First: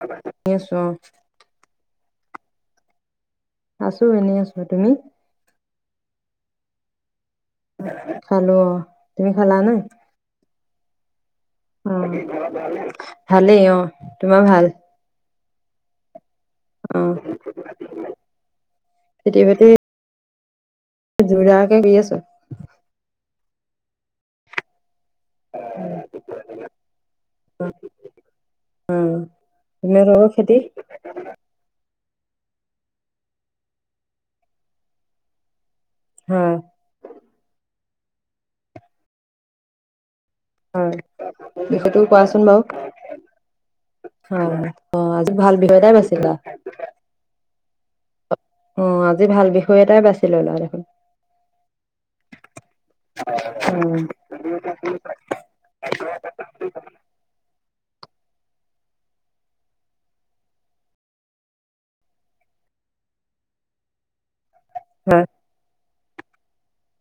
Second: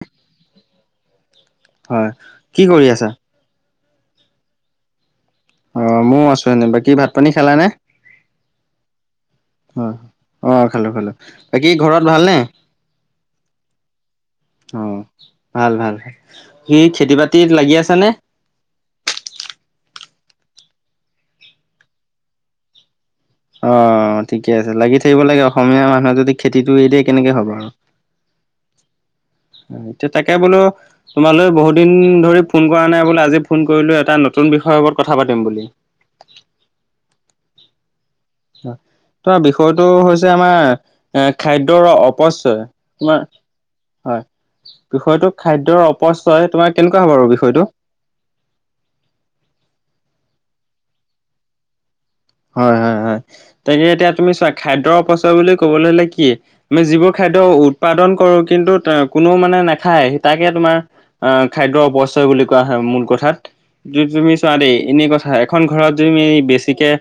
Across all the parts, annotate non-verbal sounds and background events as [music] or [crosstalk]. [unintelligible] আছো অ। হয়, কি কৰি আছা?। আছো এনেই আছো, তুমি?। অ', ময়ো আছো এনেই, বাকি ভাত পানী খালা নে?। খালো অ', তুমি খালা নে?। হয়। অ', খালো-খালো। বাকী অ ঘৰত ভালনে? ভালেই অ তোমাৰ ভাল অ', ভাল-ভাল, সি অ খেতি বাতিত লাগি আছ নে? খেতি বাতি যোৰাকে গৈ আছো। অ', ঠিকে আছে, লাগি থাকিব লাগে অসমীয়া মানুহে যদি খেতিটো এৰি দিয়ে কেনেকে হব আৰু। উম। [inaudible] এতিয়া তাকে বলো তোমালৈ বহু দিন ধৰি ফোন কৰা নাই বোলে আজি ফোন কৰিলো এটা নতুন বিষয়ৰ ওপৰত কথা পাতিম বুলি। হয়। [unintelligible] বিষয়তটো হৈছে আমাৰ হয় এ খাদ্যৰ বিষয়টো কোৱাচোন অপচয় বাৰু তোমাৰ হয়, অ বিষয়টো আজি ভাল বিষয় খাদ্যৰ এটাই বাচিলা অপচয় তোমাৰ কেনেকুৱা হব বাৰু বিষয়টো অ', আজি ভাল বিষয় এটাই বাছি লৈ ললা দেখোন হয়, হয়, হয়, তোকে উম এতিয়া তুমি চোৱা খাদ্যৰ অপচয় বুলি ক'বলৈ হলে কি তমি যিবোৰ খাদ্য উৎপাদন কৰোঁ কিন্তু কোনো মানে নাখায় তাকে তোমাৰ আহ খাদ্যৰ অপচয় বুলি কোৱা হয় মূল কথাত য তুমি চোৱা দেই এনেই হয় কথা এখন ঘৰত যমি বেছিকৈ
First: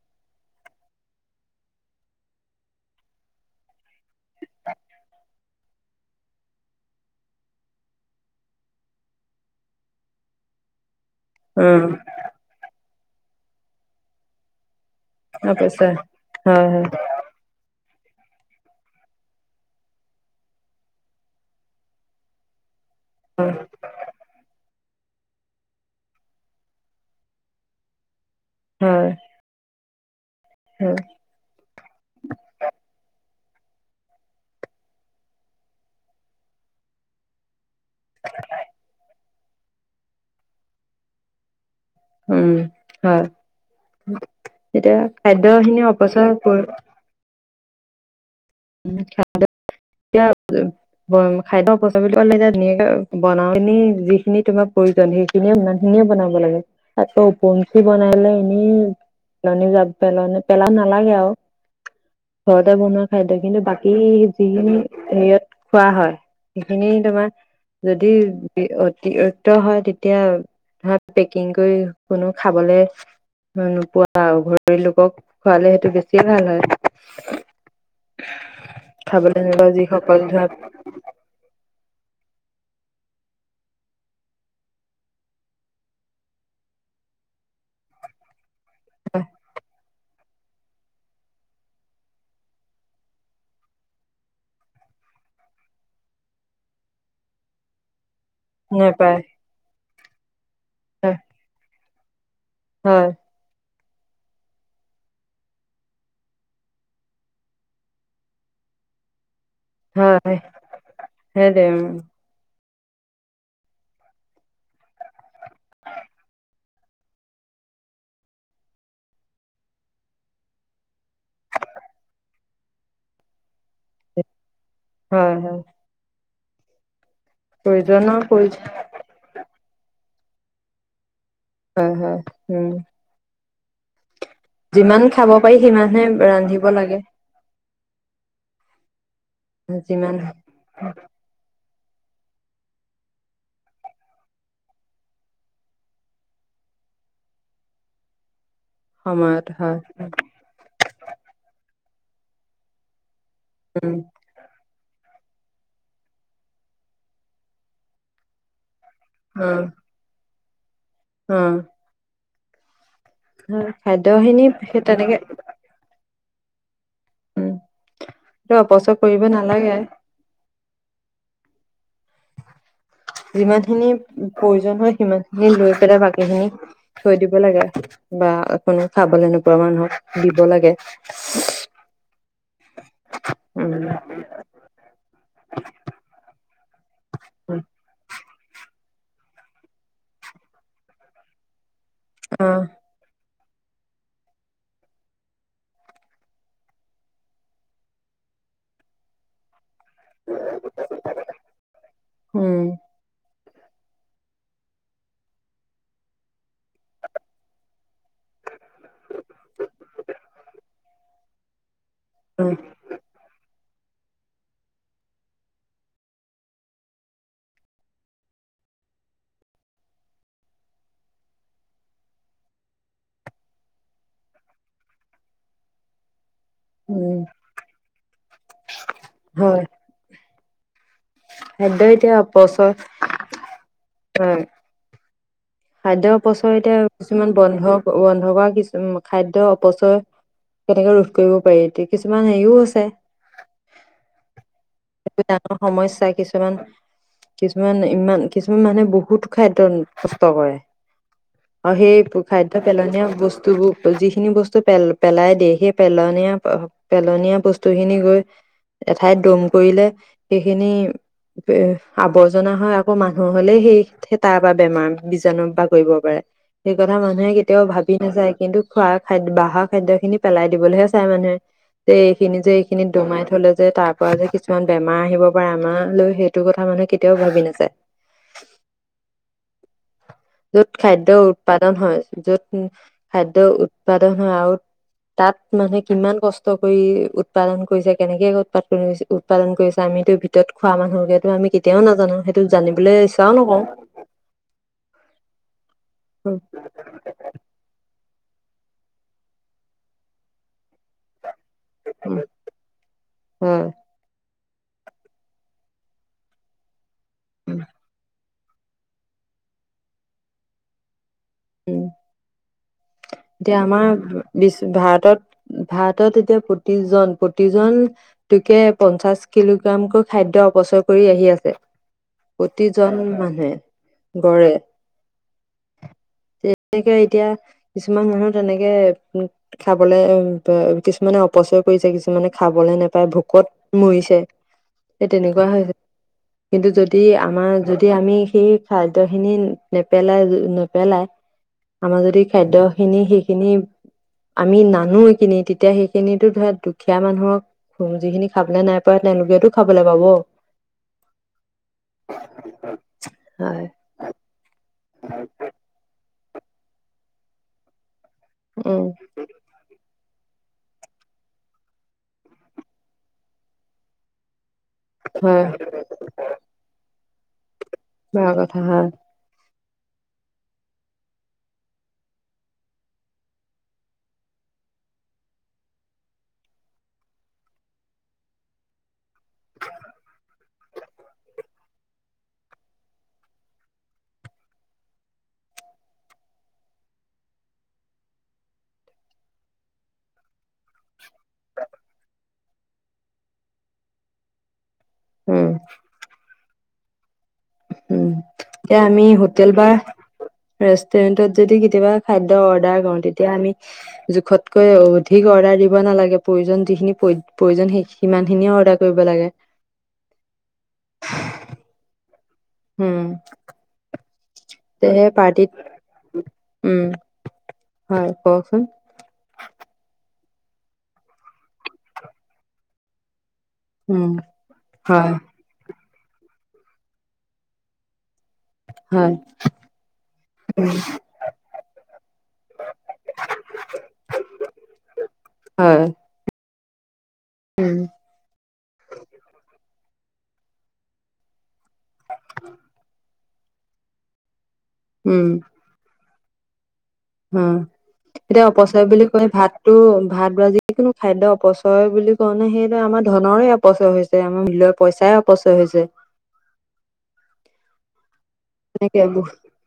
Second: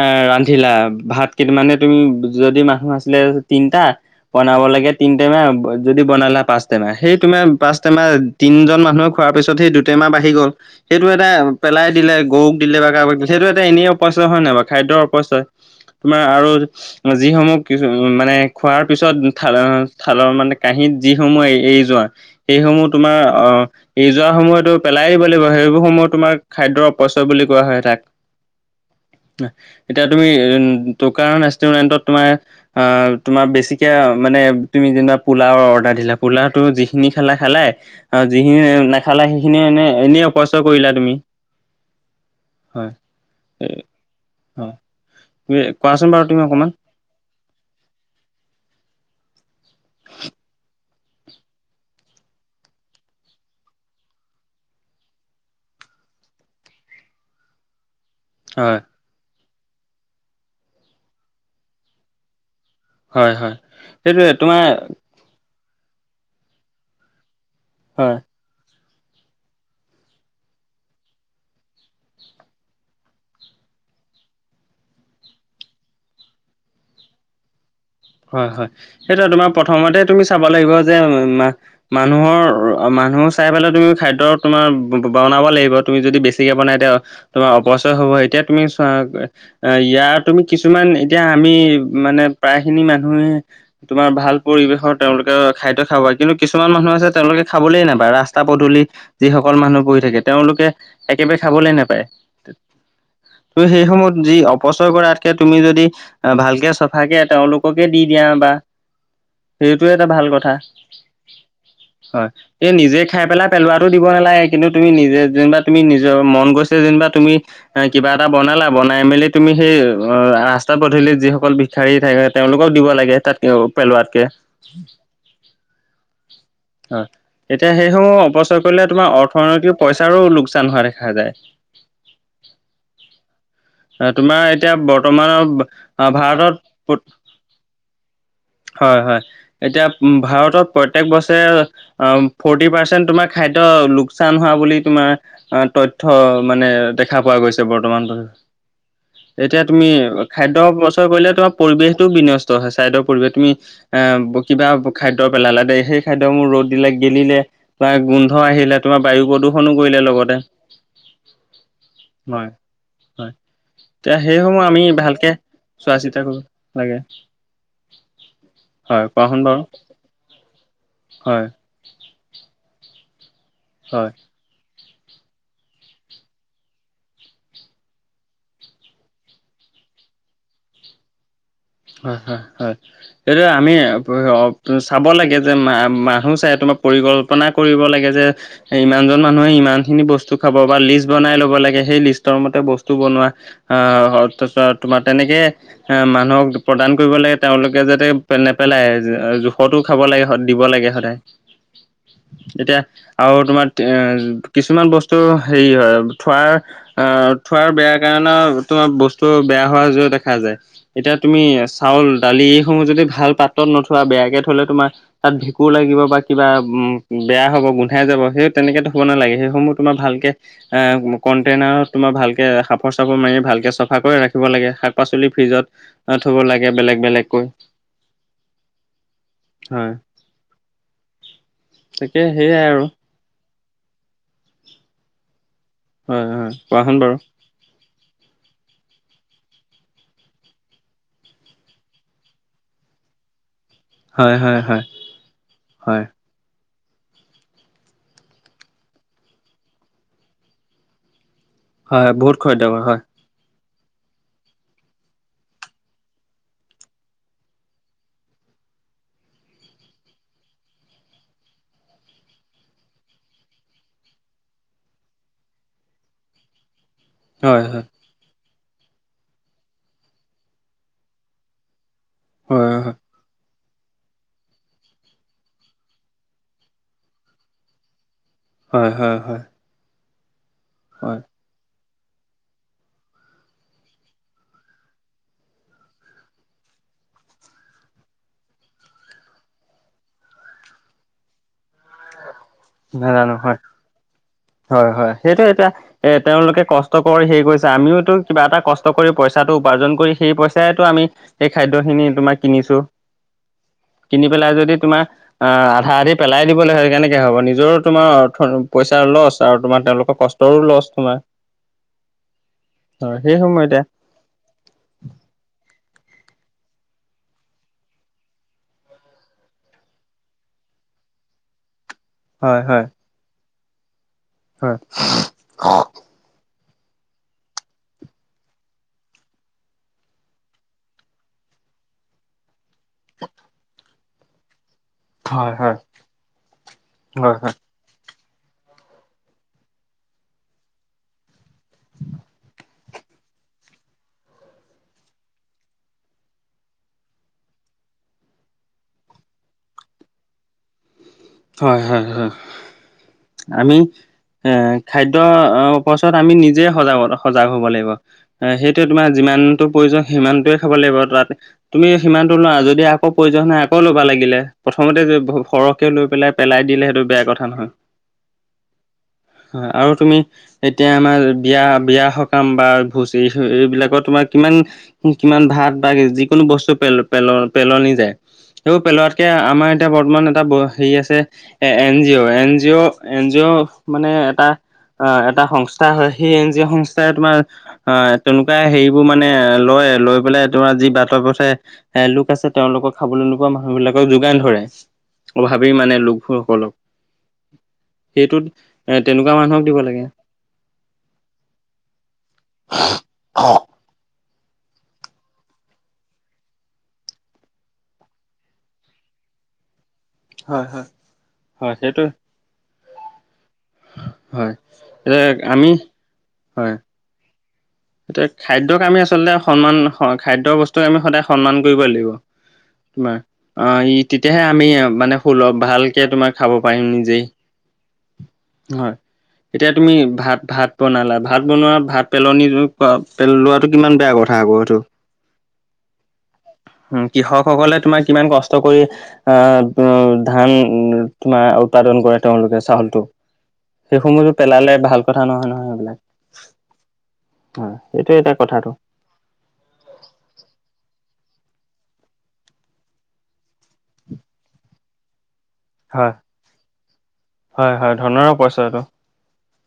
এ, ৰান্ধিলা ভাত কেই মানে তুমি যদি মানুহ আছিলে তিনটা বনাব লাগে তিন টেমা যদি বনালা পাঁচ টেমা সেই মে পাঁচ টেমাহ তিনজন মানুহে খোৱাৰ পিছত সেই দুই টেমা বাহি গল সেইটো এটা উম পেলাই দিলে গৰুক দিলে বা কাৰোবাক সেইটো এটা এনেই অপচা হয় নাই বাৰু খাদ্যৰ অপচয় তাৰপিছে তোমাৰ আৰু হয় হয় যিসমূহ কিছু মানে খোৱাৰ পিছত থাল থালৰ মানে কাঁহীত যিসমূহ এৰি যোৱা সেইসমূহ তোমাৰ হয় আহ, ই যোৱা সময়তো পেলাই দিব লাগিব সেইবোৰ সময়ত তোমাৰ খাদ্যৰ অপচয় বুলি কোৱা হয় তাক হয়, এতিয়া তুমি হয় দোকান ৰেষ্টতুৰেণ্টত তোমাৰ অ', তোমাৰ বেছিকে মানে, তুমি যেনিবা পোলা অৰ্ডাৰ দিলা পোলাো যিখিনি খালা খালে আৰু যিখিনি নাখালা সেইখিনিয় এনে এনেই অপচয় কৰিলা তুমি উম, হয় হয়, এতিয়া তুমি খাদ্যখিনি কোৱাচোন বাৰু অপচয় তুমি কৰি অকমান। [unintelligible] খাদ্য বুলি কলে এতিয়া ধুনীয়াকে বনাি যিখিনি তোমাৰ প্ৰয়োজন সেই সিমানখিনিয়ে বনাব লাগে আকৌ ঞ্চি বনাই লে হয়, পেলনি যাব পেল পেলা নালাগে আৰু ঘৰতে বনোৱা খাদ্য হয়, হয়, কিন্তু বাকী সেইটোৱে তোমাৰ যিখিনি হেৰিয়ত খোৱা হয় সেইখিনি তোমাৰ যদি হয়, অতিৰিক্ত হয়, তেতিয়া ধ পেকিং কৰি কোনো খাবলে নোপোৱা ঘৰ লোকক খোৱালে সেইটো বেছিয়ে ভাল হয় হয়, হয়, সেইটো খাবলৈ তোমাৰ নোপোৱা প্ৰথমতে যিসকল তুমি চাব ধৰা লাগিব যে মানুহৰ মানুহ চাই পেলাই তুমি খাদ্য তোমাৰ বনাব লাগিব তুমি যদি বেছিকে বনাই এতিয়া তোমাৰ অপচয় হব এতিয়া তুমি ইয়াৰ তুমি কিছুমান এতিয়া আমি মানে প্ৰায় খিনি মানুহে। তোমাৰ ভাল পৰিৱেশৰ তেওঁলোকে খাদ্য খাব কিন্তু কিছুমান মানুহ আছে তেওঁলোকে খাবলে নাপায় ৰাস্তা ৰাস্তা পদূলি নাপায় যিসকল মানুহ ব থাকে তেওঁলোকে একেবাৰে খাবলে নোপায়। হয়। তুমি সেই সময়ত যি অপচয় কৰাতকে তুমি যদি ভালকে চাফাকে তেওঁলোক পকে দি দিয়া বা, সেইটো এটা ভাল হয় কথা, সেইটোৱে উম। হয়। এই নিজে খাই পেলাই পেলোৱাটো দিব নালাগে কিন্তু তুমি নিজে যেনিবা তুমি নিজৰ মন গৈছে যেনিবা তুমি কিবা এটা বনালা বনাই মেলি তুমি সেই অ, ৰাস্তাত পধূলি যিসকল বিখাৰী থাকে। তেওঁলোকক দিব লাগে তাতক পেলোৱাতকে। হয়, হয়। হয় এতিয়া প্ৰয়োজনৰ সেইসমূহ প্ৰয়োজ অপচয় কৰিলে তোমাৰ অৰ্থনৈতিক পইচাৰো লোকচান হোৱা দেখা যায়। হয়, হয়। উম, তোমাৰ এতিয়া যিমান খাব পাৰি বৰ্তমানৰ সিমানহে ৰান্ধিব লাগে ভাৰতত হয় হয়, এতিয়া যিমান ভাৰতত প্ৰত্যেক বছৰ অ, ফৰ্টি পাৰ্চেণ্ট তোমাৰ খাদ্য লোকচান হোৱা বুলি তোমাৰ। আহ তথ্য মানে দেখা পোৱা গৈছে বৰ্তমান ত সময়ত এতিয়া হয় তুমি খাদ্য অপ্ৰচয় কৰিলে তোমাৰ পৰিৱেশ টো বিনষ্ট হয়। ছাইদৰ পৰিৱেশ তুমি উম এ কিবা খাদ্য পেলালে দেই, সেই খাদ্য মোৰ ৰ'দ দিলে গেলিলে বা গোন্ধ আহিলে। তোমাৰ বায়ু অ প্ৰদূষণো কৰিলে লগতে। অ, হয় হয়, এতিয়া খাদ্যখিনি সেইসমূহ সেই আমি তেনেকে ভালকে চোৱা চিতা কৰিব লাগে। উম সেইটো অপচয় হয় কৰিব কোৱাচোন বাৰু নালাগে হয়। যিমান খিনি হয় প্ৰয়োজন হয়, সিমান খিনি লৈ পেলাই বাকীখিনি থৈ দিব লাগে বা অ, কোনো খাবলৈ নোপোৱা মানুহক দিব লাগে। হয়, হয়, হয়, সেইটোৱে। আমি উম চাব লাগে যে মা মানুহ চাই তোমাক পৰিকল্পনা কৰিব লাগে যে ইমানজন মানুহে ইমান খিনি বস্তু খাব বা লিষ্ট বনাই ল'ব লাগে। সেই লিষ্টৰ অ মতে বস্তু বনোৱা, আহ' অ, তোমাৰ তেনেকেএ মানুহক প্ৰদান কৰিব লাগে। তেওঁলোকে যাতে নেপেলাই জোখ ফৰতো খাব লাগে দিব লাগে সদায়, উম এতিয়া আৰু তোমাৰ, কিছুমান বস্তু হেৰি হয়। থোৱাৰ আহ' থোৱাৰ বেয়া কাৰণে তোমাৰ বস্তু বেয়া হোৱা য দেখা যায়। এতিয়া তুমি চাউল দালি উম এইসমূহ যদি ভাল পাত্ৰত নথোৱা বেয়াকে থ'লে তোমাৰ তাত ভেকুৰ লাগিব বা কিবা উম বেয়া হব গোন্ধাই যাব, সেই তেনেকেত থব নালাগে। সেইসমূহ তোমাৰ ভালকে এ, কণ্টেইনাৰত তোমাৰ ভালকে সফৰ চফৰ মাৰি ভালকে চাফা কৰি ৰাখিব লাগে শাক পাচলি ফ্ৰিজত। থব লাগে। বেলেগ উম বেলেগকৈ হয়। খাদ্য এতিয়া তাকে সেইয়াই অপচয়, আৰু হয়। খাদ্য হয় হয় অপচয় এতিয়া কোৱাচোন বাৰু কিছুমান বন্ধ, বন্ধ কৰা কিছু খাদ্য অপচয়। কেনেকে ৰোধ কৰিব পাৰি এ কিছুমান হেৰিও আছে। হয় হয় হয় ডাঙৰ হয় সমস্যা কিছু কিছুমান, কিছুমান ইমান কিছুমান মানুহে বহুত খাদ্যয় নষ্ট কৰে। আৰু হয় সেই বহুত খাদ্য খৰিদ্দাৰ কৰে হয় পেলনীয়া বস্তুবোৰ যিখিনি বস্তু পেল পেলাই দিয়ে। সেই পেলনীয়া পেলনীয়া বস্তু খিনি গৈ এঠাইত দম কৰিলে সেইখিনি আৱৰ্জনা হয়। আকৌ মানুহৰ হলে সেইে তাৰ পৰা বেমাৰ। বীজাণু বা কৰিব পাৰে। সেই কথা মানুহে কেতিয়াও হয় ভাবি নাচাই কিন্তু খোৱা খাদ বাহৰ খাদ্য খিনি পেলাই দিবলৈহে চাই মানুহে, যে এইখিনি যে হয় হয় এইখিনি দমাই থলে যে তাৰ পৰা যে কিছুমান বেমাৰ আহিব পাৰে। আমাল লৈ সেইটো কথা মানুহে কেতিয়াও ভাবি নাযাই। [unintelligible] হ্য় হ্য় হ্য় য'ত খাদ্য উৎপাদন হয়। যত খাদ্যয় উৎপাদন হয় আৰু, তাত মানুহে কিমান কষ্ট কৰি উৎপাদন কৰিছে। কেনেকে উৎপাদন, উৎপাদন কৰিছে। আমিতো ভিতৰত খোৱা মানুহকেতো আমি কেতিয়াও নাজানো, সেইটো জানিবলৈ নাজানো ইচ্ছাও হয় নকৰোঁ। হয় হয় সেইটো এতিয়া, এ তেওঁলোকে কষ্ট কৰ সেৰি কৰিৈছে আমিওতো কিবা এটা কষ্ট কৰি পইচাটো উপাৰ্জন কৰি সেই পইচাইটো আমি [unintelligible] এইেই খাদ্যখিনি উম, তোমাৰ কিনিছো। কিনি পেলাই যদি তোমাৰ আ, আধা আধি পেলাই দিবলৈ হয়। কেনেকৈ হ'ব নিজৰো তোমাৰ অৰ্থ পইচাৰ লছ। আৰু তোমাৰ তেওঁলোকৰ কষ্টৰো লছ তোমাৰ, উম' হয় সেই এতিয়া সময়তে আমাৰ বিশ্ব ভাৰতত ভাৰতত এতিয়া প্ৰতিজন প্ৰতিজন [unintelligible] তোকে পঞ্চাশ কিলোগ্ৰামকৈ খাদ্য অপচয় কৰি আহি আছে। হয় হয় প্ৰতিজন মানুহে গড়ে। হয় তেনেকে এতিয়া কিছুমান মানুহ তেনেকে, উ খাবলে কিছুমানে অপচয় কৰিছে কিছুমানে খাবলে নাপাই। ভোকত মৰিছে সেই তেনেকুৱা হয় হৈছে। হয় কিন্তু যদি হয় আমাৰ যদি যদি আমি সেই খাদ্য খিনি নেপেলাই নেপেলাই আমাৰ যদি, খাদ্য খিনি সেইখিনি আমি নানো এইখিনি তেতিয়া সেইখিনিতো ধৰা দুখীয়া মানুহক খুম যিখিনি খাবলৈ নাই পায় তেওঁলোকেতটো খাবলৈ পাব। হয় হয় হয় হয় আমি এ খাদ্য চত আমি নিজে সজাগত সজাগ হ'ব লাগিব উম সেইটোয়ে তোমাৰ যিমানটো প্ৰয়োজন সিমানটোৱে খাব লাগিব তাত, তুমি সিমানটো লোৱা যদি আকৌ প্ৰয়োজন হয়ে আকৌ ল'বা লাগিলে। প্ৰথমতে হয় সৰহকে লৈ পেলাই পেলাই দিলে সেইটো বেয়া কথা নহয়। বেয়া কথা হয়। হয় আৰু তুমি এতিয়া আমাৰ বিয়া বিয়া সকাম বা ভোজ এই এইবিলাকত তোমাৰ কিমান কিমান ভাত বা যিকোনো বস্তু পেল পেল পেলনি যায়। এই পেলোৱাতকে আমাৰ এতিয়া বৰ্তমান এটা হেৰি আছে, এ N G O N G O N G O মানে এটা অ এটা সংস্থা হয় সেই এন জি অ' সংস্থাই তোমাৰ অ তেনেকুৱা হেৰিবোৰ মানে লয় লৈ পেলাই তোমাৰ যি বাট থ পথে এ লোক আছে তেওঁলোকক খাবলৈ নোপোৱা মানুহ বিলাকক যোগান ধৰে উম অ ভাবি মানে। সকলক [inaudible] উম এতিয়া এ আমি তেনেকুৱা হোটেল মানুহক বা দিব লাগে। ৰেষ্টুৰেন্টত যদি কেতিয়াবা খাদ্য অৰ্ডাৰ কৰো তেতিয়া আমি জোখত তকৈ অধিক অৰ্ডাৰ দিব নালাগে প্ৰয়োজন যিখিনি প্ৰয়োজন সেই সিমানখিনিয়ে অৰ্ডাৰ কৰিব লাগে। হয় হয় হয় সেইটোৱে। হম, হয়, এ পাৰ্টিত আমি হয়। উম হয় এতি কওকচোন খাদ্যক আমি আচলতে সন্মান হয় খাদ্য বস্তু আমি সদায় সন্মান কৰিব লাগিব। তোমাৰ, অ ই উম তেতিয়াহে আমি হয় মানে সুলভ ভালকে তোমাৰ খাব পাৰিম নিজেই। হয়। এতিয়া তুমি ভাত ভাত বনালা ভাত বনোৱা ভাত পেলনি লোৱাতটো কিমান বেয়া কথা। খ হব আৰু [unintelligible] হয়, উ উম কৃষকসকলে তোমাৰ কিমান কষ্ট কৰি আহ ধানা উৎপাদন কৰে তেওঁলোকে। সেইসমূহতটো পেলালে ভাল কথা উম নহয় নহয় সেইবিলাক। অ হয় সেইটোৱে এটা এতিয়া কথাটো অপচয় বুলি কৈ ভাত টো ভাত বা যিকোনো খাদ্য অপচয় বুলি কওঁ নে সেইটোে আমাৰ ধনৰৰে অপচয় হৈছে আমাৰ মিলৰ পইচাই অপচয় হৈছে। হয় হয় হয় ধনৰো পইচা এইটো। সকে আবো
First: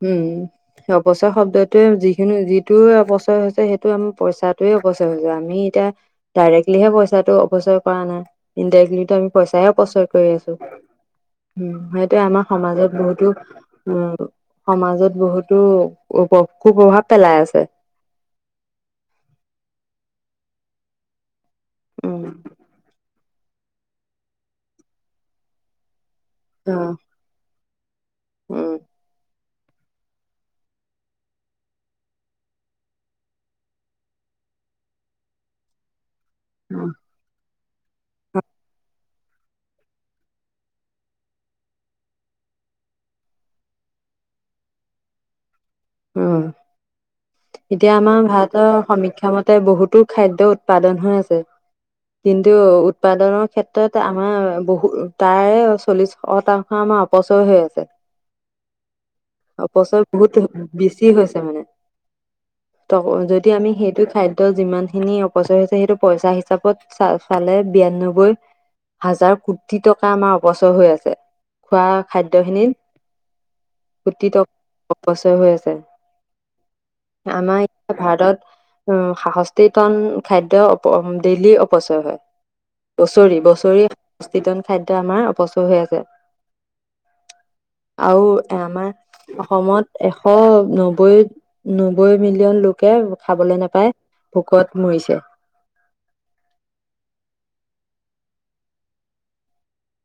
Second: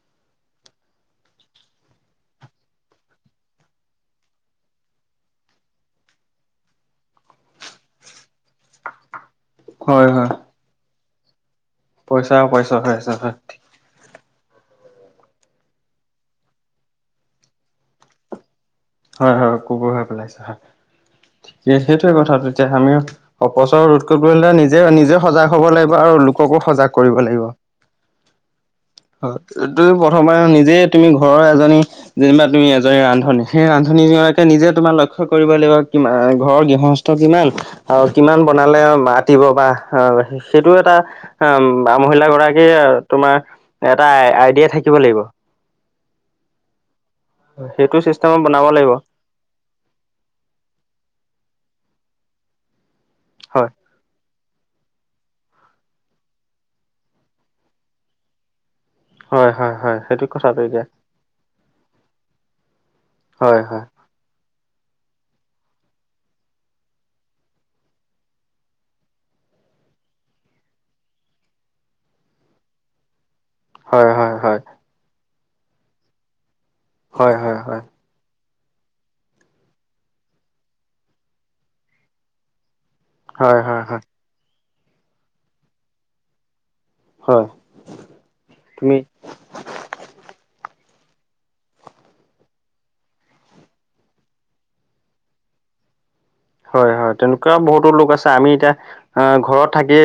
উম [inaudible] সেই অপচয় শব্দটোৱে যিখিনি যিটোৱে অপচয় হৈছে সেইটো আমাৰ পইচটোৱে অপচয় হৈছে, আমি এতিয়া ডাইৰেক্টলিহে পইচাটো অৱচয় কৰা নাই ইনডাইৰেক্টলিটো আমি পইচাইে পচয় হয় কৰি হয় আছো উ সেইটো পইচা আমাৰ পইচা হৈ সমাজত আছে বহুতো হয় উ সমাজত বহুতো খোঁ প্ৰভাৱ পেলাই আছে। হয় হয় কবৰ হৈ পেলাইছ হয় কি, সেইটোৱে উম কথা তেতিয়া আমিও অপচ ৰোধ কৰিবলে নিজে নিজে সজাগ হ'ব লাগিব, আৰু লোককো অ সজাগ কৰিব লাগিব। উম এই প্ৰথমাৰ নিজে তুমি ঘৰৰ এজনী যেনিবা তুমি এজনী ৰান্ধনী সেই ৰান্ধনী দুৰাকে নিজে তোমাৰ লক্ষ্য কৰিব লাগিব কি ঘৰৰ উম গৃহস্থ কিমান আৰু কিমান বনালে মতিব বা অ সেইটো এটা হ মহিলা গৰাকীৰ তোমাৰ এটা আইডিয়া থাকিব লাগিব। উ এতিয়া সেইটো আমাৰ চিষ্টেমত বনাব ভাৰতৰ লাগিব সমীক্ষাামতে বহুতো খাদ্্য উৎপাদন হৈ আছে কিন্তু উৎপাদনৰ হয় ক্ষেত্ৰত আমাৰ বহুত উ তাৰে চল্লিশ শতাংশ আমাৰ অপচয় হৈ আছে হয় অ হয় হয় ফচল সেইটো বহুত কথাটো এতিয়া বেছি হৈছে মানে ত যদি হয় আমি হয় সেইটো খাদ্য যিমান খিনি অপচয় হৈছে সেইটো পইচা হিচাপত চ চালে বিয়নব্বৈ হাজাৰ কোটি টকা আমাৰ অপচয় হৈ আছে খোৱা খাদ্যখিনিত হয় কোটি হয় হয় টকা বচৰ হৈ আছে হয় হয় আমাৰ হয় এয়া ভাৰত উ সষষ্ঠি টন খাদ্্য অ ডেইলি অপচয় হয় বছৰি হয় হয় হয় বছৰিন খাদ্য আমাৰ অপচয় হৈ আছে হয় আৰু এ তুমি আমাৰ অসমত এশ নব্বৈ নব্বৈ মিলিয়ন লোকে খাবলৈ নোপায় ভোকত মৰিছে হয় হয় তেনেকুৱাও বহুতো লোক আছে আমি এতিয়া আহ ঘৰত থাকি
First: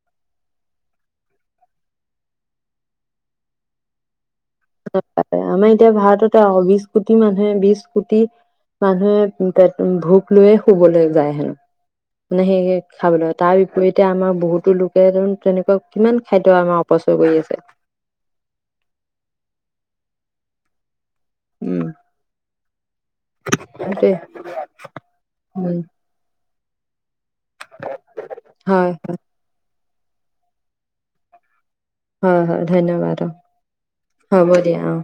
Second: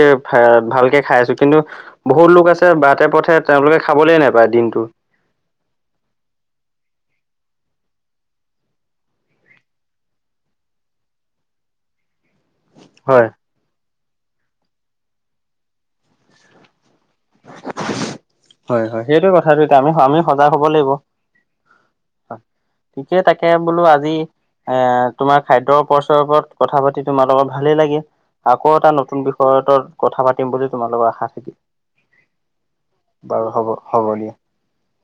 ভালকে খাই আছো কিন্তু বহুত লোক আছে বতে পথে তেওঁলোকে খাবলে নোপায় দিনটো আমাৰ এতিয়া ভাৰততে আহ বিশ কোটি মানুহে বিশ কোটি মানুহে পে ভোক লৈয়ে শুবলৈ যায় হেনো মানে সেই হয় খাবলৈ তাৰ এতিয়া আমাৰ বহুতো লোকে তেনেকুৱা কিমান খাদ্য আমাৰ অপচয় কৰি আছে হয় হয় সেইটো কথাটো এতিয়া আমি আমি সজাগ হ'ব লাগিব উম হয় িকেই তাকে বোলো সেইটোৱে আজি এ তোমাৰ উম খাদ্যৰপ ওপৰত কথা পাতি তোমাল লগৰ ভালেই লাগে আকৌ এটা হয় নতুন বিষয় কথা পাতিম বুলি তোমালোকৰ আশা থাকি হয় হয় ধন্যবাদ হব দিয়া অ